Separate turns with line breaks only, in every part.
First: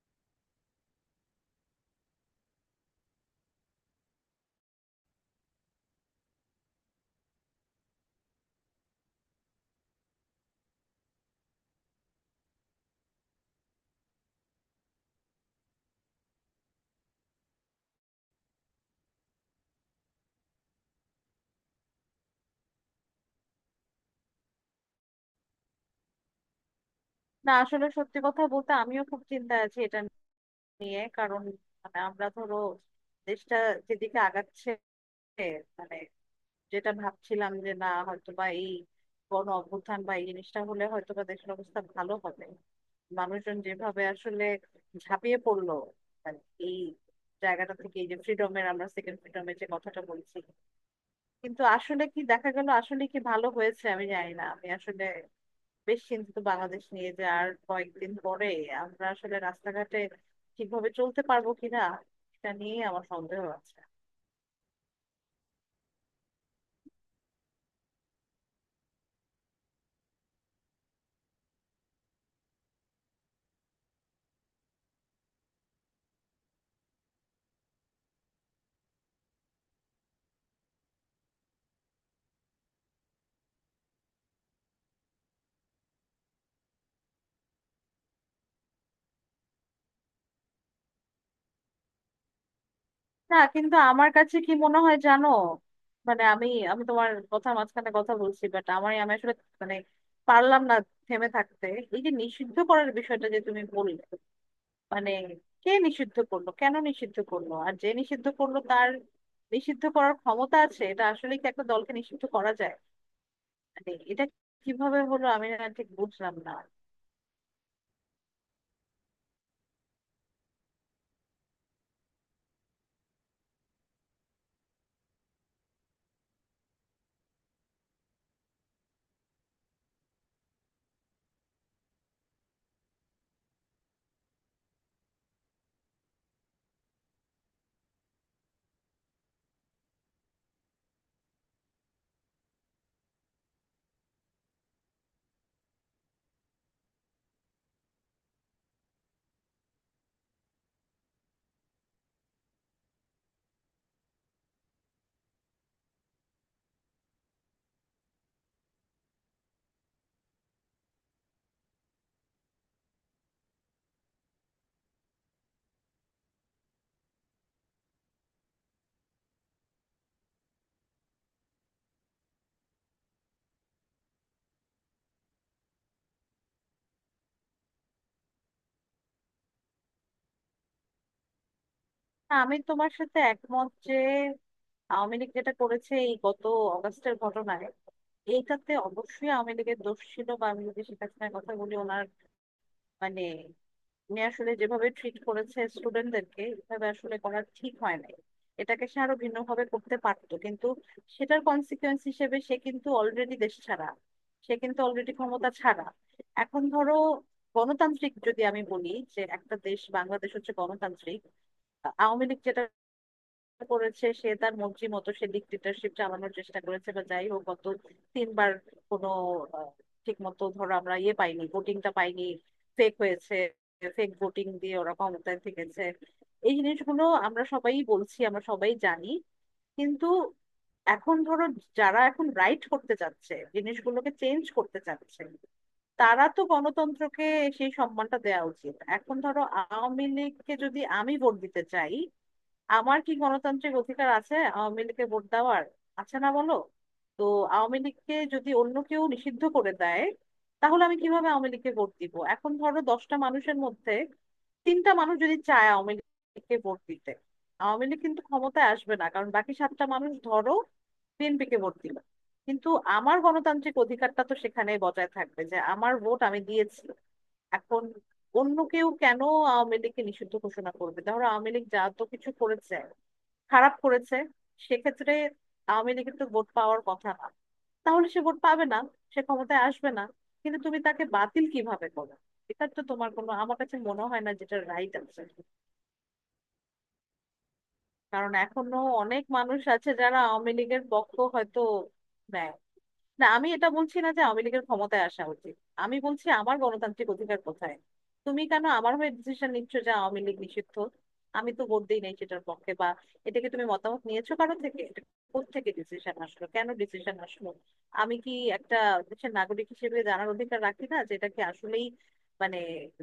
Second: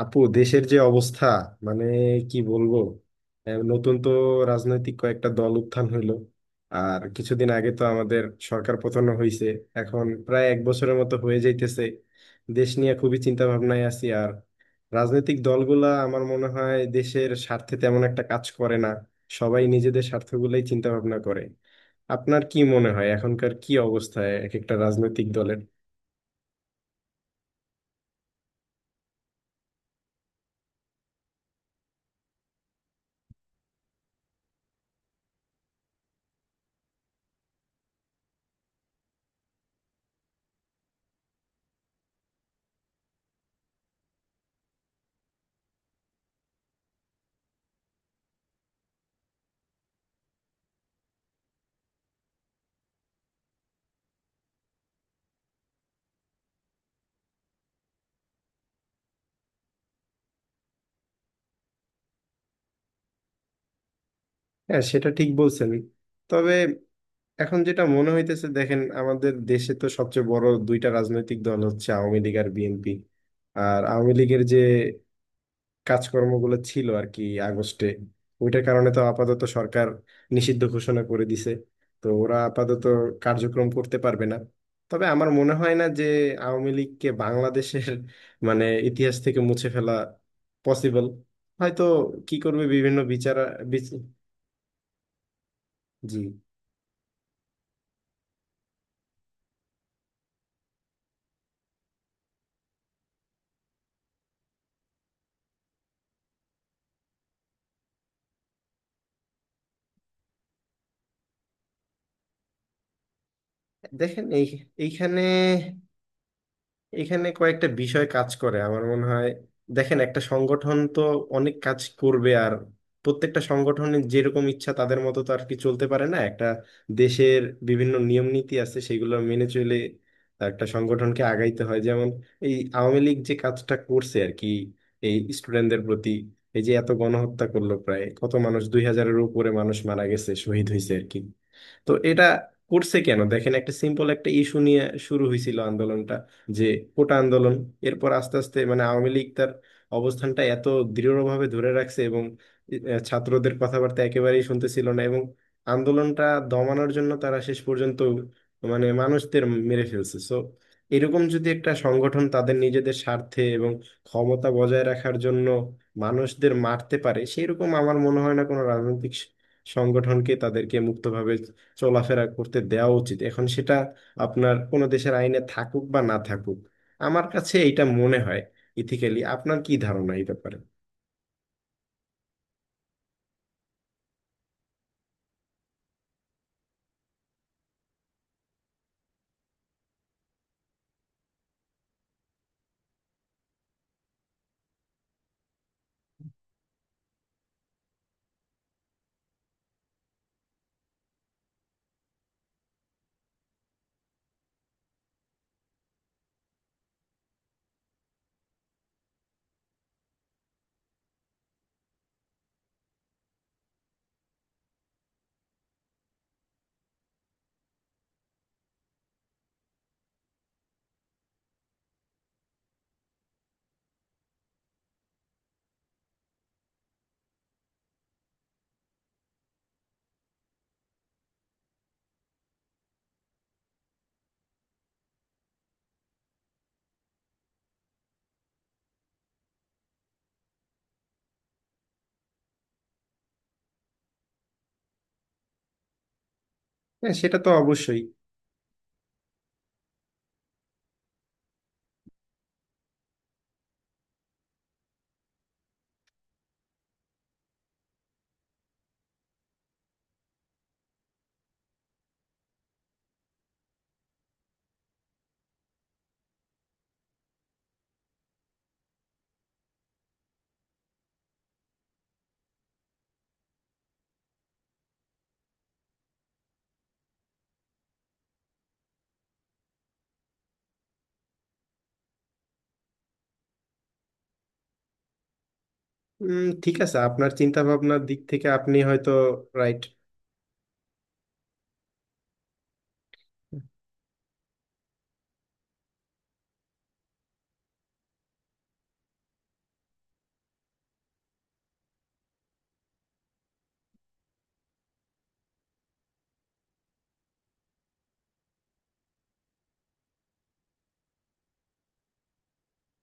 আপু, দেশের যে অবস্থা, মানে কি বলবো। নতুন তো রাজনৈতিক কয়েকটা দল উত্থান হইলো। আর কিছুদিন আগে তো আমাদের সরকার পতন হয়েছে, এখন প্রায় এক বছরের মতো হয়ে যাইতেছে। দেশ নিয়ে খুবই চিন্তা ভাবনায় আছি, আর রাজনৈতিক দলগুলা আমার মনে হয় দেশের স্বার্থে তেমন একটা কাজ করে না, সবাই নিজেদের স্বার্থগুলোই চিন্তা ভাবনা করে। আপনার কি মনে হয় এখনকার কি অবস্থায় এক একটা রাজনৈতিক দলের?
না, আসলে সত্যি কথা বলতে আমিও খুব চিন্তায় আছি এটা নিয়ে। কারণ মানে আমরা ধরো দেশটা যেদিকে আগাচ্ছে, মানে যেটা ভাবছিলাম যে না হয়তো বা এই গণ অভ্যুত্থান বা এই জিনিসটা হলে হয়তো বা দেশের অবস্থা ভালো হবে, মানুষজন যেভাবে আসলে ঝাঁপিয়ে পড়লো, মানে এই জায়গাটা থেকে এই যে ফ্রিডমের, আমরা সেকেন্ড ফ্রিডমের যে কথাটা বলছি, কিন্তু আসলে কি দেখা গেল, আসলে কি ভালো হয়েছে আমি জানি না। আমি আসলে বেশ চিন্তিত বাংলাদেশ নিয়ে যে আর কয়েকদিন পরে আমরা আসলে রাস্তাঘাটে ঠিকভাবে চলতে পারবো কিনা, এটা নিয়ে আমার সন্দেহ আছে।
হ্যাঁ, সেটা ঠিক বলছেন। তবে এখন যেটা মনে হইতেছে, দেখেন আমাদের দেশে তো সবচেয়ে বড় দুইটা রাজনৈতিক দল হচ্ছে আওয়ামী লীগ আর বিএনপি। আর আওয়ামী লীগের যে কাজকর্মগুলো ছিল আর কি, আগস্টে ওইটার কারণে তো আপাতত সরকার নিষিদ্ধ ঘোষণা করে দিছে। তো ওরা আপাতত কার্যক্রম করতে পারবে না। তবে আমার মনে হয় না যে আওয়ামী লীগকে বাংলাদেশের মানে ইতিহাস থেকে মুছে ফেলা পসিবল। হয়তো কি করবে বিভিন্ন বিচার।
না কিন্তু
বিচ-
আমার কাছে কি মনে হয় জানো,
জি।
মানে আমি আমি তোমার কথা মাঝখানে কথা বলছি, বাট আমার, আমি আসলে মানে পারলাম না থেমে থাকতে। এই যে নিষিদ্ধ করার বিষয়টা যে তুমি বললে, মানে কে নিষিদ্ধ করলো, কেন নিষিদ্ধ করলো, আর যে নিষিদ্ধ করলো তার নিষিদ্ধ করার ক্ষমতা আছে, এটা আসলে কি একটা দলকে নিষিদ্ধ করা যায়? মানে
দেখেন
এটা
এই
কিভাবে
এইখানে
হলো আমি না ঠিক বুঝলাম না।
এখানে কয়েকটা বিষয় কাজ করে আমার মনে হয়। দেখেন একটা সংগঠন তো অনেক কাজ করবে, আর প্রত্যেকটা সংগঠনের যেরকম ইচ্ছা তাদের মতো তো আর কি চলতে পারে না। একটা দেশের বিভিন্ন নিয়ম নীতি আছে, সেগুলো মেনে চলে একটা সংগঠনকে আগাইতে হয়। যেমন এই আওয়ামী লীগ যে কাজটা করছে আর কি, এই স্টুডেন্টদের প্রতি এই যে এত গণহত্যা করলো, প্রায় কত মানুষ, 2,000-এর উপরে মানুষ মারা গেছে, শহীদ হয়েছে আর কি। তো এটা করছে কেন? দেখেন একটা সিম্পল একটা ইস্যু নিয়ে শুরু হয়েছিল আন্দোলনটা, যে কোটা আন্দোলন। এরপর আস্তে আস্তে মানে আওয়ামী লীগ তার অবস্থানটা এত দৃঢ়ভাবে ধরে রাখছে, এবং ছাত্রদের কথাবার্তা একেবারেই শুনতেছিল না, এবং আন্দোলনটা দমানোর জন্য তারা শেষ পর্যন্ত মানে মানুষদের মেরে ফেলছে। সো এরকম যদি একটা সংগঠন তাদের নিজেদের স্বার্থে এবং ক্ষমতা বজায় রাখার জন্য মানুষদের মারতে পারে, সেরকম আমার মনে হয় না কোনো রাজনৈতিক সংগঠনকে তাদেরকে মুক্তভাবে চলাফেরা করতে দেওয়া উচিত। এখন সেটা আপনার কোনো দেশের আইনে থাকুক বা না থাকুক, আমার কাছে এটা মনে হয় ইথিক্যালি। আপনার কি ধারণা এই ব্যাপারে?
না, আমি তোমার সাথে একমত যে আওয়ামী লীগ যেটা করেছে এই গত অগাস্টের ঘটনায়, এইটাতে অবশ্যই আওয়ামী লীগের দোষ ছিল। বা আমি যদি শেখ হাসিনার কথা বলি, ওনার মানে উনি আসলে যেভাবে ট্রিট করেছে স্টুডেন্টদেরকে, এভাবে আসলে করা ঠিক হয় নাই। এটাকে সে আরো ভিন্নভাবে করতে পারতো, কিন্তু সেটার কনসিকোয়েন্স হিসেবে সে কিন্তু অলরেডি দেশ ছাড়া, সে কিন্তু অলরেডি ক্ষমতা ছাড়া। এখন ধরো গণতান্ত্রিক যদি আমি বলি যে একটা দেশ বাংলাদেশ হচ্ছে গণতান্ত্রিক, আওয়ামী লীগ যেটা করেছে, সে তার মর্জি মতো সে ডিক্টেটরশিপ চালানোর চেষ্টা করেছে, বা যাই হোক গত তিনবার কোনো ঠিক মতো ধরো আমরা পাইনি, ভোটিংটা পাইনি, ফেক হয়েছে, ফেক ভোটিং দিয়ে ওরা ক্ষমতায় থেকেছে। এই জিনিসগুলো আমরা সবাই বলছি, আমরা সবাই জানি। কিন্তু এখন ধরো যারা এখন রাইট করতে চাচ্ছে, জিনিসগুলোকে চেঞ্জ করতে চাচ্ছে, তারা তো গণতন্ত্রকে সেই সম্মানটা দেওয়া উচিত। এখন ধরো আওয়ামী লীগকে যদি আমি ভোট দিতে চাই, আমার কি গণতান্ত্রিক অধিকার আছে আওয়ামী লীগকে ভোট দেওয়ার? আছে না বলো?
হ্যাঁ,
তো
সেটা তো
আওয়ামী
অবশ্যই।
লীগকে যদি অন্য কেউ নিষিদ্ধ করে দেয়, তাহলে আমি কিভাবে আওয়ামী লীগকে ভোট দিব? এখন ধরো 10টা মানুষের মধ্যে তিনটা মানুষ যদি চায় আওয়ামী লীগকে ভোট দিতে, আওয়ামী লীগ কিন্তু ক্ষমতায় আসবে না, কারণ বাকি সাতটা মানুষ ধরো বিএনপি কে ভোট দিল। কিন্তু আমার গণতান্ত্রিক অধিকারটা তো সেখানে বজায় থাকবে যে আমার ভোট আমি দিয়েছি। এখন অন্য কেউ কেন আওয়ামী লীগকে নিষিদ্ধ ঘোষণা করবে? ধরো আওয়ামী লীগ যা তো কিছু করেছে, খারাপ করেছে, সেক্ষেত্রে আওয়ামী লীগের তো ভোট পাওয়ার কথা না, তাহলে সে ভোট পাবে না, সে ক্ষমতায় আসবে না। কিন্তু তুমি তাকে বাতিল কিভাবে করো? এটার তো তোমার কোনো, আমার কাছে মনে হয় না যেটা রাইট আছে।
ঠিক আছে, আপনার চিন্তা ভাবনার দিক
কারণ
থেকে আপনি
এখনো
হয়তো
অনেক মানুষ
রাইট।
আছে যারা আওয়ামী লীগের পক্ষ হয়তো নেয়। না আমি এটা বলছি না যে আওয়ামী লীগের ক্ষমতায় আসা উচিত, আমি বলছি আমার গণতান্ত্রিক অধিকার কোথায়। তুমি কেন আমার হয়ে ডিসিশন নিচ্ছ যে আওয়ামী লীগ নিষিদ্ধ? আমি তো ভোট দিই নাই সেটার পক্ষে বা, এটাকে তুমি মতামত নিয়েছো কারো থেকে? এটা কোত্থেকে ডিসিশন আসলো, কেন ডিসিশন আসলো? আমি কি একটা দেশের নাগরিক হিসেবে জানার অধিকার রাখি না যে এটা কি আসলেই মানে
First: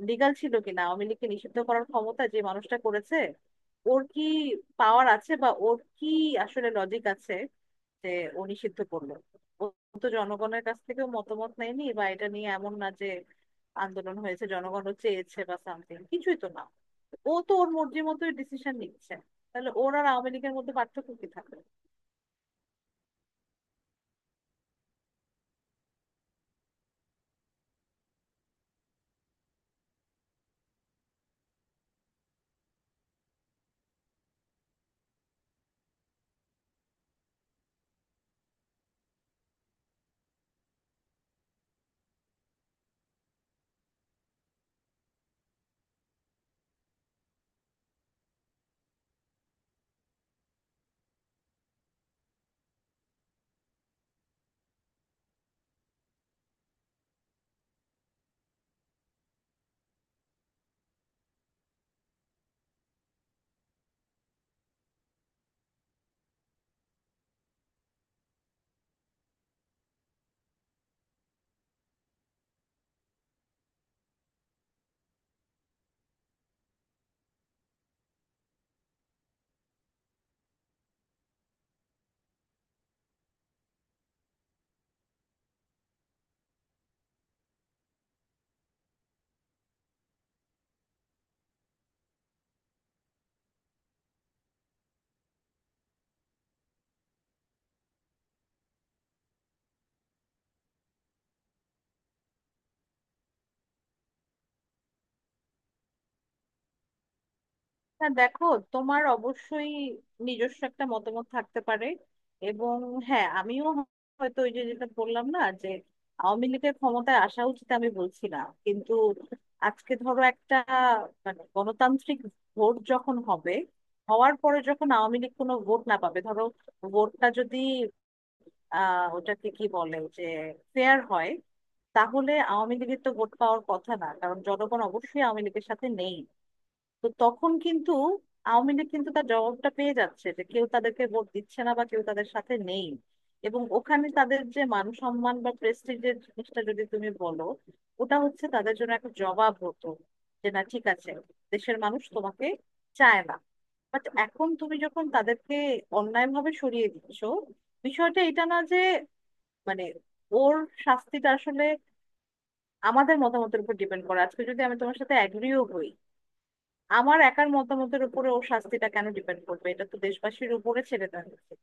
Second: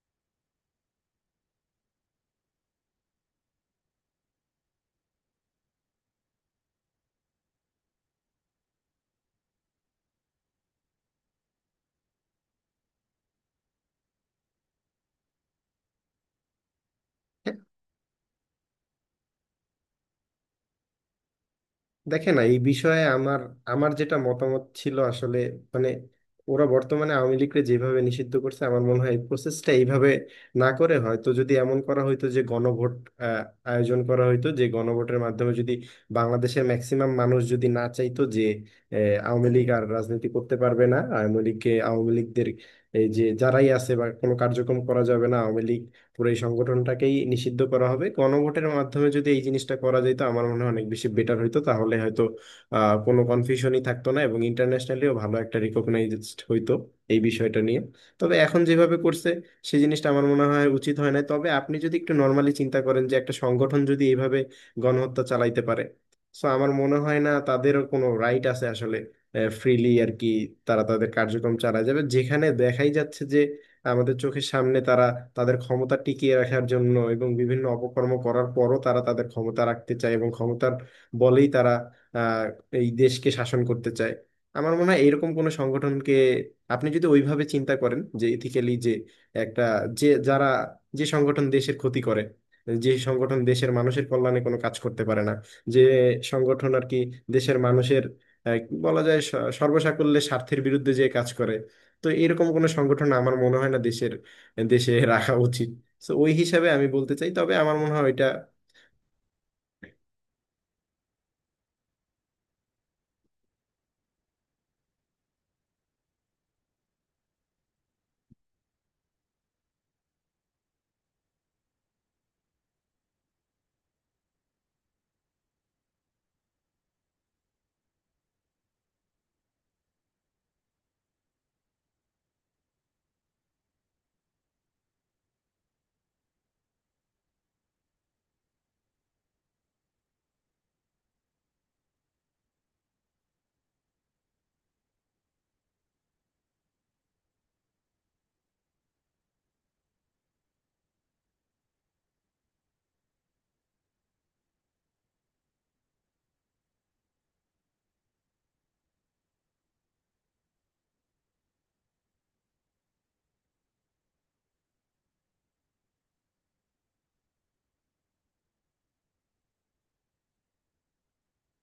লিগাল ছিল কিনা? আওয়ামী লীগকে নিষিদ্ধ করার ক্ষমতা যে মানুষটা করেছে, ওর কি পাওয়ার আছে, বা ওর কি আসলে লজিক আছে যে ও নিষিদ্ধ করলো? ও তো জনগণের কাছ থেকেও মতামত নেয়নি, বা এটা নিয়ে এমন না যে আন্দোলন হয়েছে, জনগণও চেয়েছে বা সামথিং, কিছুই তো না। ও তো ওর মর্জি মতোই ডিসিশন নিচ্ছে। তাহলে ওর আর আওয়ামী লীগের মধ্যে পার্থক্য কি থাকবে?
দেখেন এই বিষয়ে আমার আমার যেটা মতামত ছিল আসলে, মানে ওরা বর্তমানে আওয়ামী লীগকে যেভাবে নিষিদ্ধ করছে, আমার মনে হয় এই প্রসেসটা এইভাবে না করে হয়তো যদি এমন করা হইতো যে গণভোট আহ, আয়োজন করা হইতো, যে গণভোটের মাধ্যমে যদি বাংলাদেশের ম্যাক্সিমাম মানুষ যদি না চাইতো যে আহ, আওয়ামী লীগ আর রাজনীতি করতে পারবে না, আওয়ামী লীগকে আওয়ামী লীগদের এই যে যারাই আছে বা কোনো কার্যক্রম করা যাবে না, আওয়ামী লীগ পুরো এই সংগঠনটাকেই নিষিদ্ধ করা হবে, গণভোটের মাধ্যমে যদি এই জিনিসটা করা যেত আমার মনে হয় অনেক বেশি বেটার হইতো। তাহলে হয়তো কোনো কনফিউশনই থাকতো না, এবং ইন্টারন্যাশনালিও ভালো একটা রিকগনাইজড হইতো এই বিষয়টা নিয়ে। তবে এখন যেভাবে করছে সেই জিনিসটা আমার মনে হয় উচিত হয় না। তবে আপনি যদি একটু নর্মালি চিন্তা করেন যে একটা সংগঠন যদি এইভাবে গণহত্যা চালাইতে পারে, সো আমার মনে হয় না তাদেরও কোনো রাইট আছে আসলে ফ্রিলি আর কি তারা তাদের কার্যক্রম চালায় যাবে, যেখানে দেখাই যাচ্ছে যে আমাদের চোখের সামনে তারা তাদের ক্ষমতা টিকিয়ে রাখার জন্য এবং বিভিন্ন অপকর্ম করার পরও তারা তাদের ক্ষমতা রাখতে চায়, এবং ক্ষমতার বলেই তারা আহ এই দেশকে শাসন করতে চায়। আমার মনে হয় এরকম কোনো সংগঠনকে, আপনি যদি ওইভাবে চিন্তা করেন যে ইথিক্যালি, যে একটা, যে যারা, যে সংগঠন দেশের ক্ষতি করে, যে সংগঠন দেশের মানুষের কল্যাণে কোনো কাজ করতে পারে না, যে সংগঠন আর কি দেশের মানুষের আহ, বলা যায় সর্বসাকুল্যে স্বার্থের বিরুদ্ধে যে কাজ করে, তো এরকম কোনো সংগঠন আমার মনে হয় না দেশের দেশে রাখা উচিত। তো ওই হিসাবে আমি বলতে চাই, তবে আমার মনে হয়
না
এটা।
দেখো, তোমার অবশ্যই নিজস্ব একটা মতামত থাকতে পারে এবং হ্যাঁ, আমিও হয়তো, ওই যে যেটা বললাম না যে আওয়ামী লীগের ক্ষমতায় আসা উচিত আমি বলছি না, কিন্তু আজকে ধরো একটা মানে গণতান্ত্রিক ভোট যখন হবে, হওয়ার পরে যখন আওয়ামী লীগ কোনো ভোট না পাবে ধরো, ভোটটা যদি ওটাকে কি বলে যে ফেয়ার হয়, তাহলে আওয়ামী লীগের তো ভোট পাওয়ার কথা না, কারণ জনগণ অবশ্যই আওয়ামী লীগের সাথে নেই। তো তখন কিন্তু আওয়ামী লীগ কিন্তু তার জবাবটা পেয়ে যাচ্ছে যে কেউ তাদেরকে ভোট দিচ্ছে না বা কেউ তাদের সাথে নেই। এবং ওখানে তাদের যে মান সম্মান বা প্রেস্টিজের জিনিসটা যদি তুমি বলো, ওটা হচ্ছে তাদের জন্য একটা জবাব হতো যে না ঠিক আছে, দেশের মানুষ তোমাকে চায় না। বাট এখন তুমি যখন তাদেরকে অন্যায়ভাবে সরিয়ে দিচ্ছ, বিষয়টা এটা না যে, মানে ওর শাস্তিটা আসলে আমাদের মতামতের উপর ডিপেন্ড করে। আজকে যদি আমি তোমার সাথে অ্যাগ্রিও হই, আমার একার মতামতের উপরে ওর শাস্তিটা কেন ডিপেন্ড করবে? এটা তো দেশবাসীর উপরে ছেড়ে দেওয়া উচিত।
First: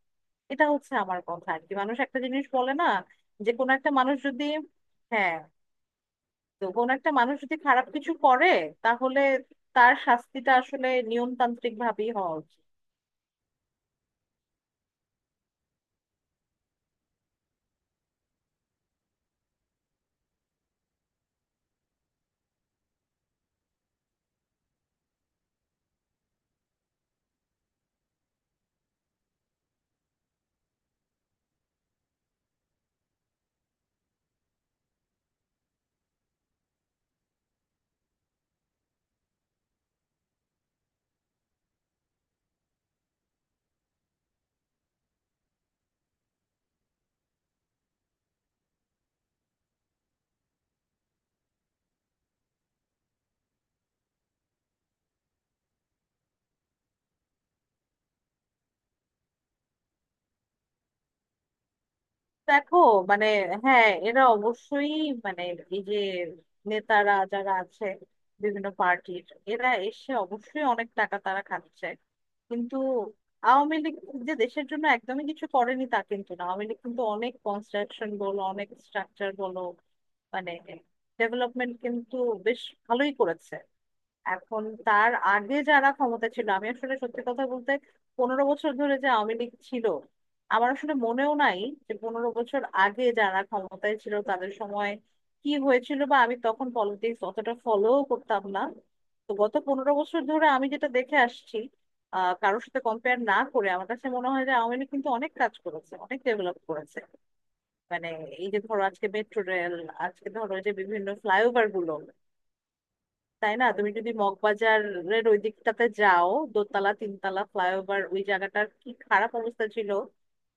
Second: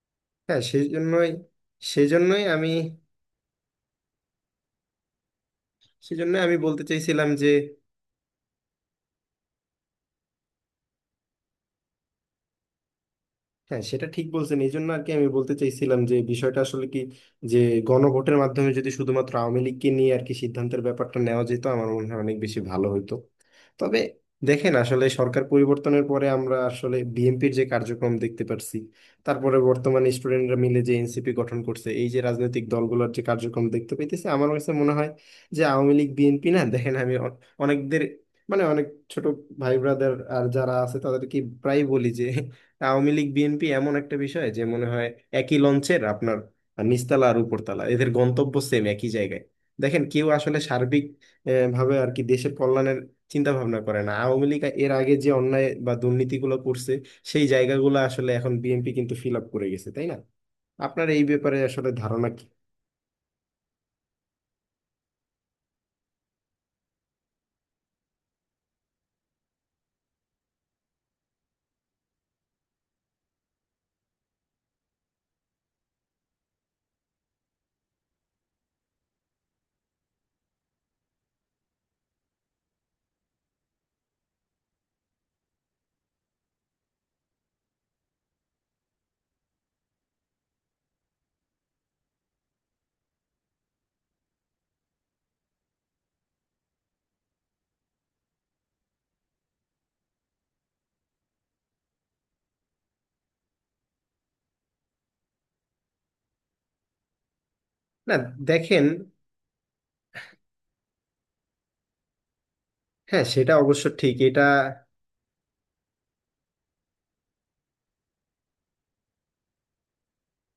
হ্যাঁ,
এটা হচ্ছে আমার
সেজন্যই।
কথা আর কি। মানুষ একটা
সেজন্যই
জিনিস
আমি
বলে না যে কোনো একটা মানুষ যদি হ্যাঁ,
সেজন্যই আমি
তো
বলতে
কোনো একটা
চাইছিলাম
মানুষ
যে,
যদি খারাপ কিছু করে, তাহলে তার শাস্তিটা আসলে নিয়মতান্ত্রিক ভাবেই হওয়া উচিত।
হ্যাঁ সেটা ঠিক বলছেন, এই জন্য আর কি আমি বলতে চাইছিলাম যে বিষয়টা আসলে কি, যে গণভোটের মাধ্যমে যদি শুধুমাত্র আওয়ামী লীগকে নিয়ে আর কি সিদ্ধান্তের ব্যাপারটা নেওয়া যেত, আমার মনে হয় অনেক বেশি ভালো হতো। তবে দেখেন আসলে সরকার পরিবর্তনের পরে আমরা আসলে বিএনপির যে কার্যক্রম দেখতে পারছি, তারপরে বর্তমানে স্টুডেন্টরা মিলে যে এনসিপি গঠন করছে, এই যে রাজনৈতিক দলগুলোর যে কার্যক্রম দেখতে পাইতেছি, আমার কাছে মনে হয় যে আওয়ামী লীগ বিএনপি না। দেখেন আমি অনেকদের অনেক ছোট ভাই ব্রাদার আর যারা আছে তাদেরকে প্রায় বলি যে আওয়ামী লীগ বিএনপি এমন একটা বিষয় যে মনে হয় একই লঞ্চের আপনার নিচতলা আর উপরতলা, এদের গন্তব্য সেম একই জায়গায়। দেখেন কেউ আসলে সার্বিক ভাবে আর কি দেশের কল্যাণের চিন্তা ভাবনা করে না। আওয়ামী লীগ এর আগে যে অন্যায় বা দুর্নীতিগুলো করছে, সেই জায়গাগুলো আসলে এখন বিএনপি কিন্তু ফিল আপ করে গেছে, তাই না? আপনার এই ব্যাপারে আসলে ধারণা কি?
দেখো মানে হ্যাঁ এরা অবশ্যই, মানে এই যে নেতারা যারা আছে বিভিন্ন পার্টির, এরা এসে অবশ্যই অনেক টাকা তারা খাচ্ছে। কিন্তু আওয়ামী লীগ যে দেশের জন্য একদমই কিছু করেনি তা কিন্তু না, আওয়ামী লীগ কিন্তু অনেক কনস্ট্রাকশন বলো, অনেক স্ট্রাকচার বলো, মানে ডেভেলপমেন্ট কিন্তু বেশ ভালোই করেছে। এখন তার আগে যারা ক্ষমতা ছিল, আমি আসলে সত্যি কথা বলতে 15 বছর ধরে যে আওয়ামী লীগ ছিল, আমার আসলে মনেও নাই যে 15 বছর আগে যারা ক্ষমতায় ছিল তাদের সময় কি হয়েছিল, বা আমি তখন পলিটিক্স অতটা ফলো করতাম না। তো গত 15 বছর ধরে আমি যেটা দেখে আসছি, কারোর সাথে কম্পেয়ার না করে আমার কাছে মনে হয় যে আওয়ামী লীগ কিন্তু অনেক কাজ করেছে, অনেক ডেভেলপ করেছে। মানে
না
এই যে ধরো
দেখেন,
আজকে মেট্রো রেল, আজকে ধরো এই যে বিভিন্ন ফ্লাইওভার গুলো,
হ্যাঁ সেটা
তাই না?
অবশ্য
তুমি যদি
ঠিক, এটা
মগবাজারের ওই দিকটাতে যাও, দোতলা তিনতলা ফ্লাইওভার, ওই জায়গাটার কি খারাপ অবস্থা ছিল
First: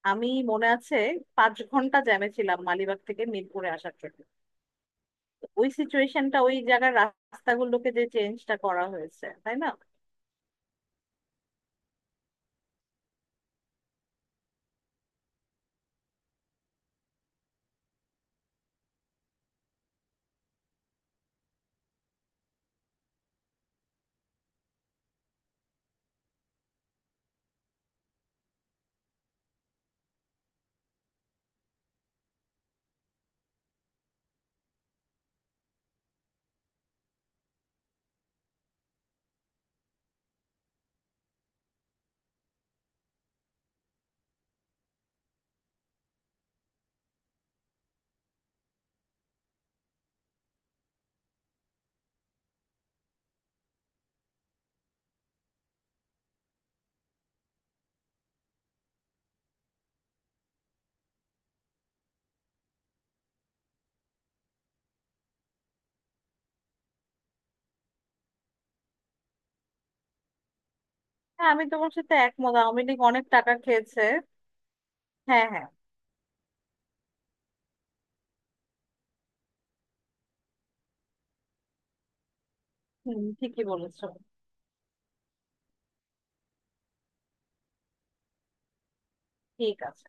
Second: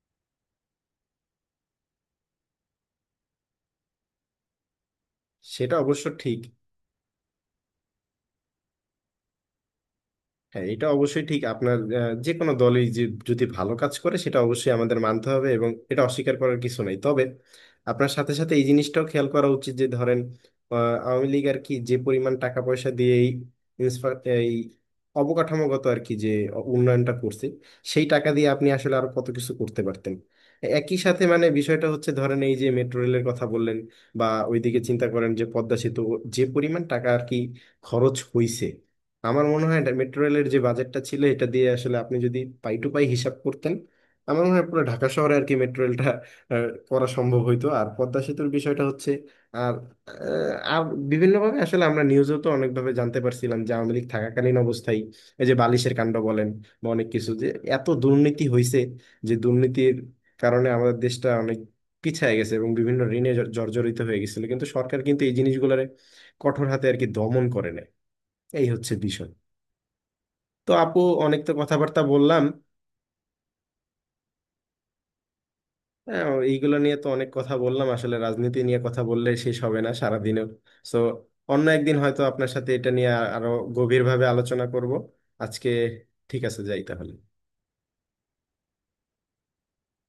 আমি মনে আছে। 5 ঘন্টা জ্যামে ছিলাম মালিবাগ থেকে মিরপুরে আসার জন্য। তো ওই
সেটা অবশ্য
সিচুয়েশনটা,
ঠিক।
ওই জায়গার রাস্তাগুলোকে যে চেঞ্জটা করা হয়েছে, তাই না?
হ্যাঁ এটা অবশ্যই ঠিক। আপনার যে কোনো দলই যে যদি ভালো কাজ করে সেটা অবশ্যই আমাদের মানতে হবে, এবং এটা অস্বীকার করার কিছু নেই। তবে আপনার সাথে সাথে এই জিনিসটাও খেয়াল করা উচিত যে ধরেন আহ, আওয়ামী লীগ আর কি যে পরিমাণ টাকা পয়সা দিয়ে এই এই অবকাঠামোগত আর কি যে উন্নয়নটা করছে, সেই টাকা দিয়ে আপনি আসলে আরো কত কিছু করতে পারতেন। একই সাথে মানে বিষয়টা হচ্ছে ধরেন এই যে মেট্রো রেলের কথা বললেন, বা ওইদিকে চিন্তা করেন যে পদ্মা সেতু যে পরিমাণ টাকা আর কি খরচ হইছে। আমার মনে হয় এটা মেট্রো রেলের যে বাজেটটা ছিল এটা দিয়ে আসলে আপনি যদি পাই টু পাই হিসাব করতেন, আমার মনে হয় পুরো ঢাকা শহরে আর কি মেট্রো রেলটা করা সম্ভব হইতো। আর পদ্মা সেতুর বিষয়টা হচ্ছে, আর আর বিভিন্নভাবে আসলে আমরা নিউজেও তো অনেকভাবে জানতে পারছিলাম যে আওয়ামী লীগ থাকাকালীন অবস্থায় এই যে বালিশের কাণ্ড বলেন বা অনেক কিছু, যে এত দুর্নীতি হয়েছে, যে দুর্নীতির কারণে আমাদের দেশটা অনেক পিছিয়ে গেছে এবং বিভিন্ন ঋণে জর্জরিত হয়ে গেছিল, কিন্তু সরকার কিন্তু এই জিনিসগুলোরে কঠোর হাতে আর কি দমন করে নেয়। এই হচ্ছে বিষয়। তো আপু, অনেক
হ্যাঁ
তো
আমি তোমার
কথাবার্তা
সাথে
বললাম।
একমত, আওয়ামী লীগ অনেক টাকা খেয়েছে। হ্যাঁ, হ্যাঁ।
হ্যাঁ, এইগুলো নিয়ে তো অনেক কথা বললাম। আসলে রাজনীতি নিয়ে কথা বললে শেষ হবে না সারাদিনেও। সো অন্য একদিন হয়তো আপনার সাথে এটা নিয়ে
হুম,
আরো
ঠিকই বলেছো।
গভীরভাবে আলোচনা করব। আজকে ঠিক আছে, যাই তাহলে।
ঠিক আছে।